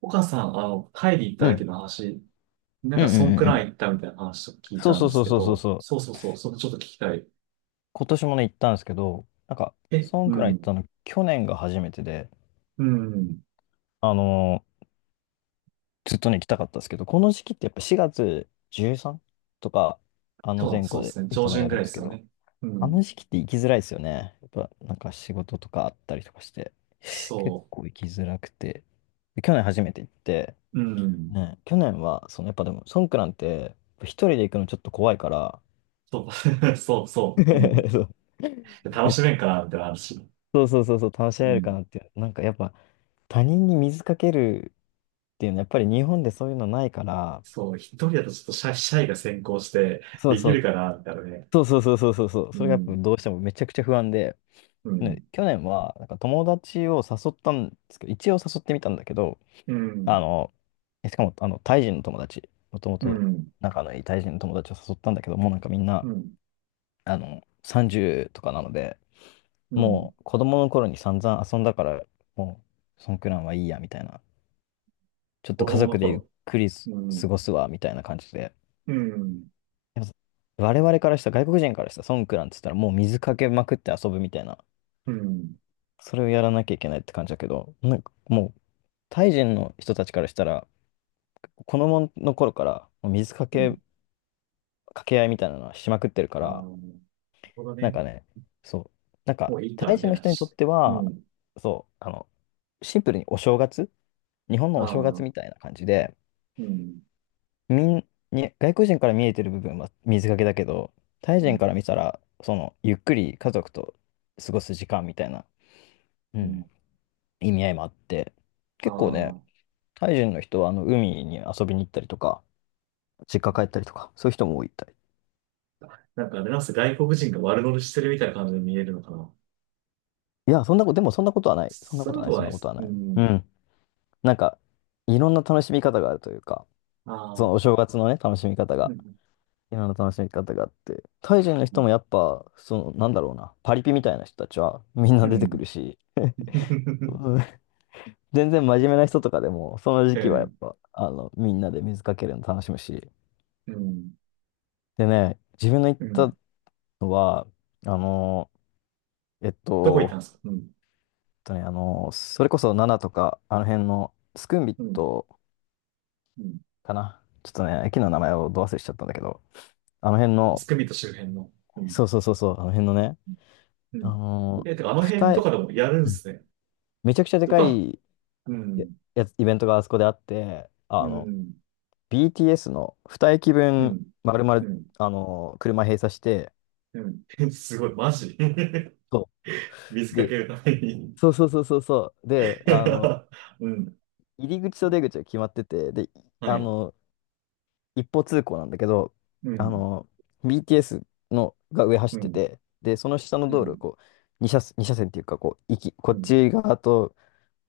岡さん、タイで行ったう時ん。の話、なんうんかうそんんうくんうらん。い行ったみたいな話を聞いそうたんそでうそすうけそうそうど、そう。そうそうそう、それちょっと聞きたい。今年もね、行ったんですけど、なんか、え、そんうくらい行っん、たの、去年が初めてで、うん、あのーずっとね、行きたかったんですけど、この時期ってやっぱ4月 13? とか、あのそう、前そ後うでですね、い上つも旬やぐるらんいでですすけよど、ね。うあのん、時期って行きづらいですよね。やっぱ、なんか仕事とかあったりとかして、結そ構行きづらくて。で去年初めて行って、う、うん、ね、去年は、そのやっぱでも、ソンクランって、一人で行くのちょっと怖いから、そう、そうそう、うん。そう。楽で、しめんかな、みたいな話。そうそうそうそう、楽しうめるかん、なっていう。なんかやっぱ他人に水かけるっていうのはやっぱり日本でそういうのないから、そう、一人だとちょっとシャイが先行して、そうできそるう、かな、みたいなね。そうそうそうそうそうそう、うそれがやっぱん、どうしてもめちゃくちゃ不安で、うねん、去年はなんか友達を誘ったんですけど、一応誘ってみたんだけど、うあん、の、しかもあのタイ人の友達、もともうとん、仲のいいタイ人の友達を誘ったんだけど、もうなんかみんな、うん、30とかなので、うん、もう子供の頃に散々遊んだから、もうそんくらいはいいやみたいな、ちょっと子家供の族でゆっ頃。くりすう過ん、ごすわ、みたいな感じで。うん、でも我々からしたら、外国人からしたら、ソンクランって言ったら、もう水かけまくって遊ぶみたいな、うん。それをやらなきゃいけないって感じだけど、なんかもう、タイ人の人たちからしたら、子供の頃から、もう水かうん。け、かけ合いみたいなのはしまくってるかああ、ら、なるほどなんね。かね、そう、なんもか、ういいか、タイみた人いのな。人にとってうは、ん。そう、シンプルにお正月、日本あのお正月みあ、たいな感じで、うん。に外国人から見えてる部分は水かけだけど、タイう人ん。から見たら、その、ゆっくり家族と過ごす時間みたいな、ううん。ん、意味合いもあって、あ結構ね、あ、タイ人の人はあの海に遊びに行ったりとか、実家帰ったりとか、そういう人も多いみたい。なんかあれなんすか、外国人が悪乗りしてるみたいな感じで見えるのかな。いや、そんなこと、でもそんなことはない。そんなそこういうとこなとい、はそなんいなでことす。はうない。うん。ん。なんか、いろんな楽しみ方があるというか、あそのあ、お正月のね、楽しみ方うがん。今の楽しみ方があって。タイ人のう人ん。もやっぱ、その、なんだろうな、パリピみたいな人たちはみんうな出てくるん。し、うん、全然真面目な人とかでも、その時う期はやっん。ぱ、みんなで水かけるの楽しむし。うん。でね、自分の行っうん。たのは、あの、えっどこ行ったんと、ですか？うん。それこそナナとか、あの辺のスクンビッうん。トうん。かな。ちょっとね、駅の名前をど忘れしちゃったんだけど、あの辺スの、クミット周辺の。うん。そうそうそうそう、あの辺のね、うあん。の、え、てかあの辺二と重、かでもやるんうでん、すね。めちゃくちゃでちょっかと、いうや、ん。やつイベントがあそこであって、うん。BTS のう2駅分、ん。丸々、うん。車閉鎖して、うん。すごい、マジ。そ水う。かで、けるために。そうそうそうそうそう。で、うん。入り口と出口が決まってて、で、はあい。の、一方通行なんだけど、うあん。の、BTS のが上走うってん。て、で、その下のう道路、ん。こう、2車線、二車線っていうか、こう、こうっん。ち側と、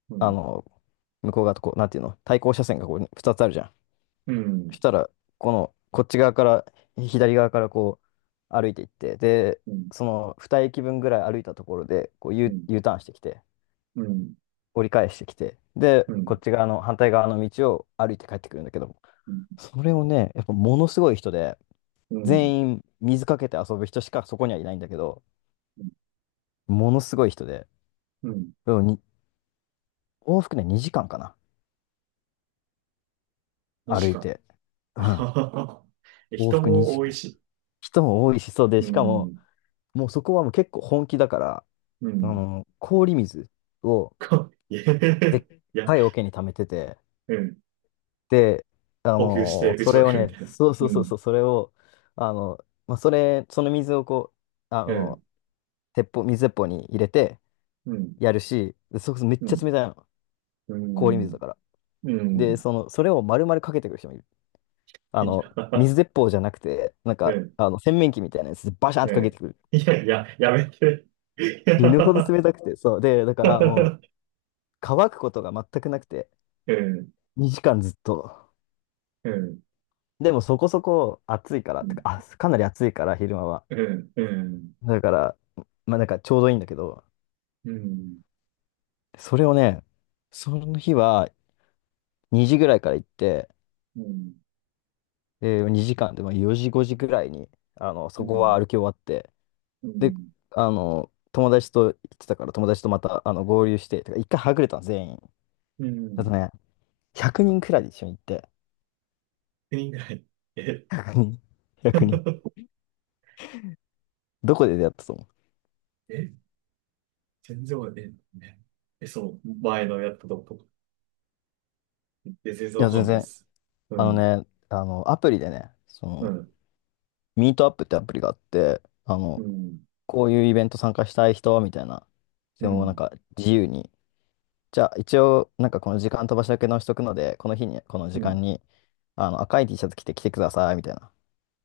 うあん。の、向こう側と、こう、なんていうの、対向車線がこう、2つあるじゃん。うそん。したら、こっち側から、左側からこう、歩いていって、で、うん。その2駅分ぐらい歩いたところで、こう う U、ん。U ターンしてきて、うん。折り返してきて、うで、ん。うこん。っち側の、反対側の道を歩いて帰ってくるんだけども、それをね、やっぱものすごい人で、うん。全員水かけて遊ぶ人しかそこにはいないんだけど、ものすごい人で、うん。でもに往復ね、2時間かな、マジ歩いか。て。うあん、はははえ、往人復も2多時い間。し。人も多いし、そうで、うしかも、ん。もうそこはもう結構本気だから、うん。氷水をか、いや、でいっや、かい桶に溜めてて、うん。で、補給して打そちまれをくるみね、たいな。そうそううそうん。そう、それを、まあ、その水をこう、うん。水鉄砲に入れてうん。やるし、でめっうちゃん。冷たいの。う氷水だん。から。うで、ん。その、それを丸々かけてくる人もいる。いや、水鉄砲じゃなくて、なんうか、ん。洗面器みたいなやつでバシャンってうかけん。てくる。いやいや、やめて。い死ぬほどや。冷たくて、そう。で、だからもう、乾くことが全くなくて、ええ、2時間ずっと。ええ、でもそこそこ暑いから、てか、あ、かなり暑いから、昼間は。ええ、ええ、うん、だから、まあなんかちょうどいいんだけど、うん、それをね、その日は2時ぐらいから行って、2時間でまあ4時5時ぐらいに、うそこん、は歩き終わって、うで、ん、友達と行ってたから、友達とまた合流して、てか一回はぐれたの、全員。うだとん、ね、100人くにんくらいで一緒に行って、人ぐらい。え、100人、100人。どこで出会ったと思う？え、全然わかんない。え、え、そう、前のやったとことか。え、全然いわや、か全んないで然、す。うあのん、ね、アプリでね、そうの、ん、ミートアップってアプリがあって、うん、こういうイベント参加したい人、みたいな。うでもなんん、か自由に。じゃあ一応、なんかこの時間飛ばしだけ直しとくので、この日に、このう時間ん、に、赤い T シャツ着て来てください、みたいな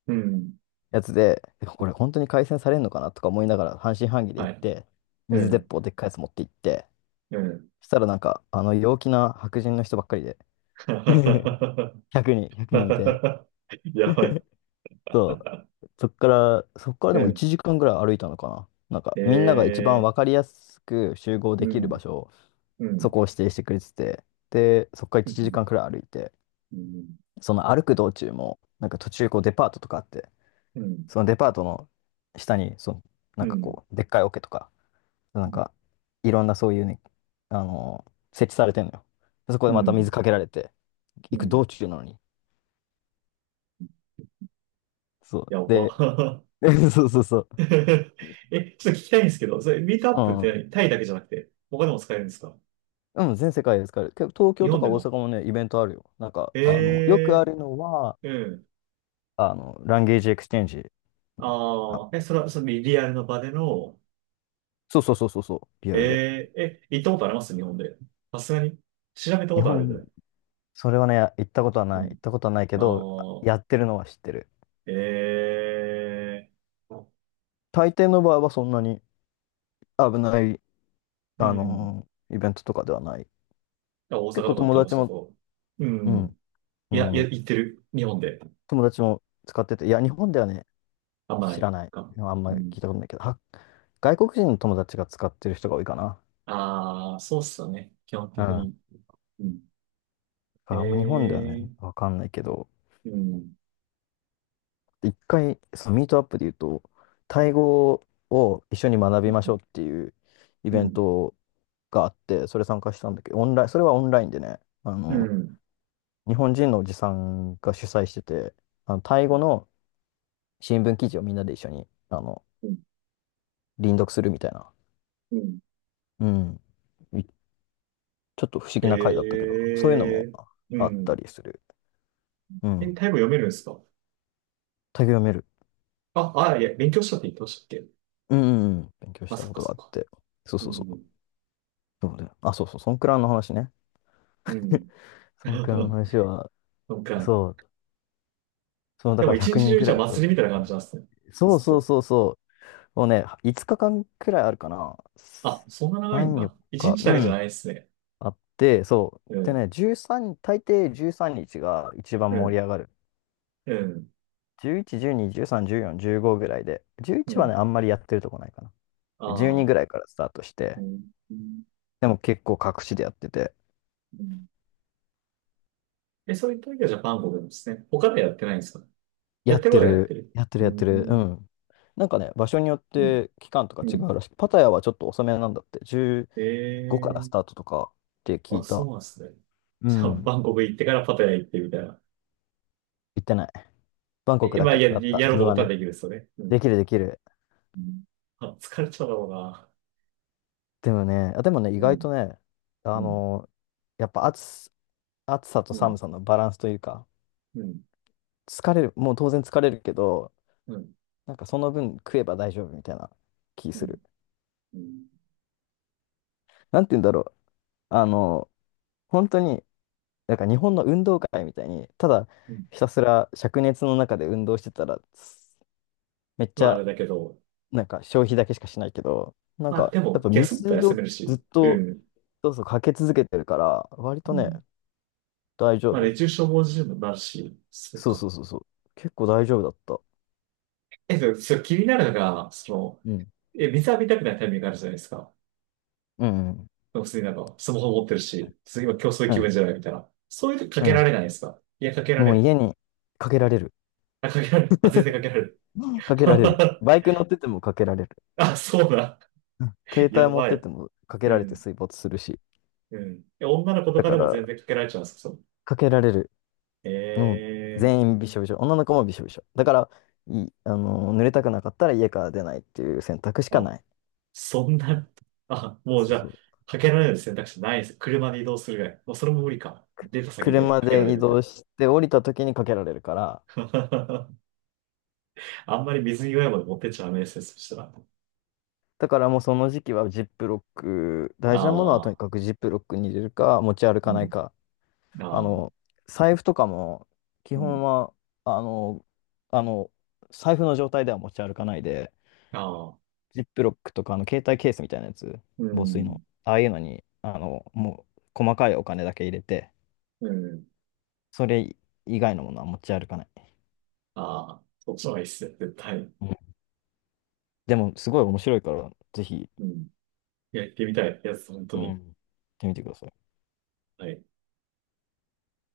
うん、やつで、でもこれ本当に改善されるのかなとか思いながら半信半疑では行っい、て、う水鉄ん、砲でっかいやつ持って行って、うん。そしたらなんか、陽気な白人の人ばっかりで、1人、100人いて やばい。そう。そっからうでもん、1時間ぐらい歩いたのかな。なんか、えみんなが一番え、わかりやすく集合うできるん、場所、うそん、こを指定してくれてて、で、そっからう1時ん、間くらい歩いて、うん、その歩く道中も、なんか途中こうデパートとかあって、うん、そのデパートの下に、その、なうんかん、こう、でっかい桶とか、なんか、ういろんなそういうね、あの設置されてんのよ。でそこでまたん、水かけられて、う行くん。道中なのに。そう。やで、ば。そうそうそう。え、ちょっと聞きたいんですけど、それ、ミートアッうプってん何、タイだけじゃなくて、他でも使えるんですか？うん、全世界で使える。結構東日京と本かで大阪も。もね、イベントあるよ。なんか、えよくあえるのは、ー。うん。ランゲージエクスチェンジ。あ、ああ、え、それは、そのリアルの場での、そうそうそうそうそう、リアルで。ええー、え、行ったことあります日本で。さすがに。調べたこ日とあるぐ本、らい。それはね、行ったことはうない。行っん。たことはないけあど、あ、あ、やってるのは知ってる。ええー。大抵の場合はそんなに危ない、うん。イベントとかではない。あ、大阪と結構かだった友ら、達そも、こ。ううん。ん、ういや、いや、ん、行ってる。日本で。友達も使ってて、いや、日本ではね、あんまな知いらない。か。あんうまりん。聞いたことないけど、外国人の友達が使ってる人が多いかな。ああ、そうっすよね。基本的に。うん。あんま日本ではね、ええ。わかんないけど、うん、一回、そのミートアップで言うと、タイ語を一緒に学びましょうっていうイうベンん、トがあって、それ参加したんだけど、オンライン、それはオンラインでね、あうの、ん、日本人のおじさんが主催してて、タイ語の新聞記事をみんなで一緒に、あの、うん、輪読するみたいな、うん。うん、ちょっと不思え議な回だったけど、そういうのもえ。うあったん。りする。うえ、ん。タイ語読めるんですか？タイ語読める。あ、あ、いや、勉強したって言ってましたっけ？うん、うんうん、勉強しあ、たそっこかとそがあっっか。て。そうそううそう。ん、そうだよ。あ、そうそう、ソンクラの話ね。う ん。ソンクラの な話は、んか、そう、その、だでかもら一100日人中くにんくじゃらあい祭と、りみたいな感じなんですね。そうずっそうと。そうそう、もうね、5日間くらいあるかな。あ、そんな長いん3、4だ。一日、日うだけじゃないん、ですね。あって、そう。うでん、ね、13、大抵13日が一う番盛りん、上がる。うん、11、12、13、14、15ぐらいで、う11はね、ん。あんまりやってるとこないかな。あ12ぐあ、らいからスタートしうて、ん、うん。でも結構各地でやってて、うん。え、そういった時はジャパン語なんですね。他ではやってないんですか？ややっってるこてとはやってる、る。やってうる、やってる。うん、ん。なんかね、場所によっうん、て期間とかう違ん。うらしい。パタヤはちょっと遅めなんだって。15からえスターえ。トとかって聞あ、いそうた。なんですね。うじゃあ、ん。バンコク行ってからパタヤ行ってみたいな。行ってない。バンコクえ、だまあ、けや、だった。やろ自うと分思はったらね。できるですよね。うん。できるできる。うん。あ、疲れちゃうだろうな。でもね、意う外ん、とね、あうん、のーやっぱ暑さとうん、寒さのバランスというか、うん、疲れる、もう当然疲れるけど、うん、なんかその分食えば大丈夫みたいな気うすん、る。うん。なんて言うんだろう。あのー本当になんか日本の運動会みたいに、ただうん。ひたすら灼熱の中で運動してたら、すめっちまあ、あれゃだけど、なんか消費だけしかしないけど、なんまあ、かでやっも、ぱ休む水と休をめるずっし、うとん、そうそうかけ続けてるから、割とうね、ん。大丈まあ、夫。熱中症防止にもなるし、そうそうそか。うそうそう。結構大丈夫だった。え、でも、それ気になるのが、うん。水浴びたくないタイミングあるじゃないですか。うんうん普通になんか、スマホ持ってるし、次は競争う気ん。分じゃないみたいな。そういう時かうけらん。れないですか？いや、かけられもうる。家にかけられる。あ、かけられる。あ、全然かけられる。かけられる。バイク乗っててもかけられる。あ、そうだ。うん、携や帯持っばててい。もかけうられてん。水没するし。うん。え、女の子とだかかでもら、全然かけられちゃうんですか？そのかけられる。もうええ全員びしょびしょ。女の子もびしょびしょ。だから、い、あのー、濡れたくなかったら家から出ないっていう選択しー。かあ、ない。そんな、あ、もうそじうゃそあ、う。かけられる選択肢ないです。車で移動するぐらい。もうそれも無理か。出た先で車かけられで移るみたい動な。して降りた時にかけられるから、あんまり水際まで持ってっちゃダメですね。そしたら。だからもうその時期はジップロック、あ大事なものはとにあ、かくジップロックに入れるか、持ち歩かうないか。ん。ああの、あ、財布とかも、基う本ん。は、あの、あの、財布の状態では持ち歩かないで、ああ、ジップロックとか、携帯ケースみたいなやつ、う防水ん。の。ああいうのに、もう、細かいお金だけ入れて、うん。それ以外のものは持ち歩かない。ああ、そっちの方がいいっすよ、絶対。うん。でも、すごい面白いから、ぜひ、うん。いや、行ってみたいやつ、本当うん。行に。ってみてください。はい。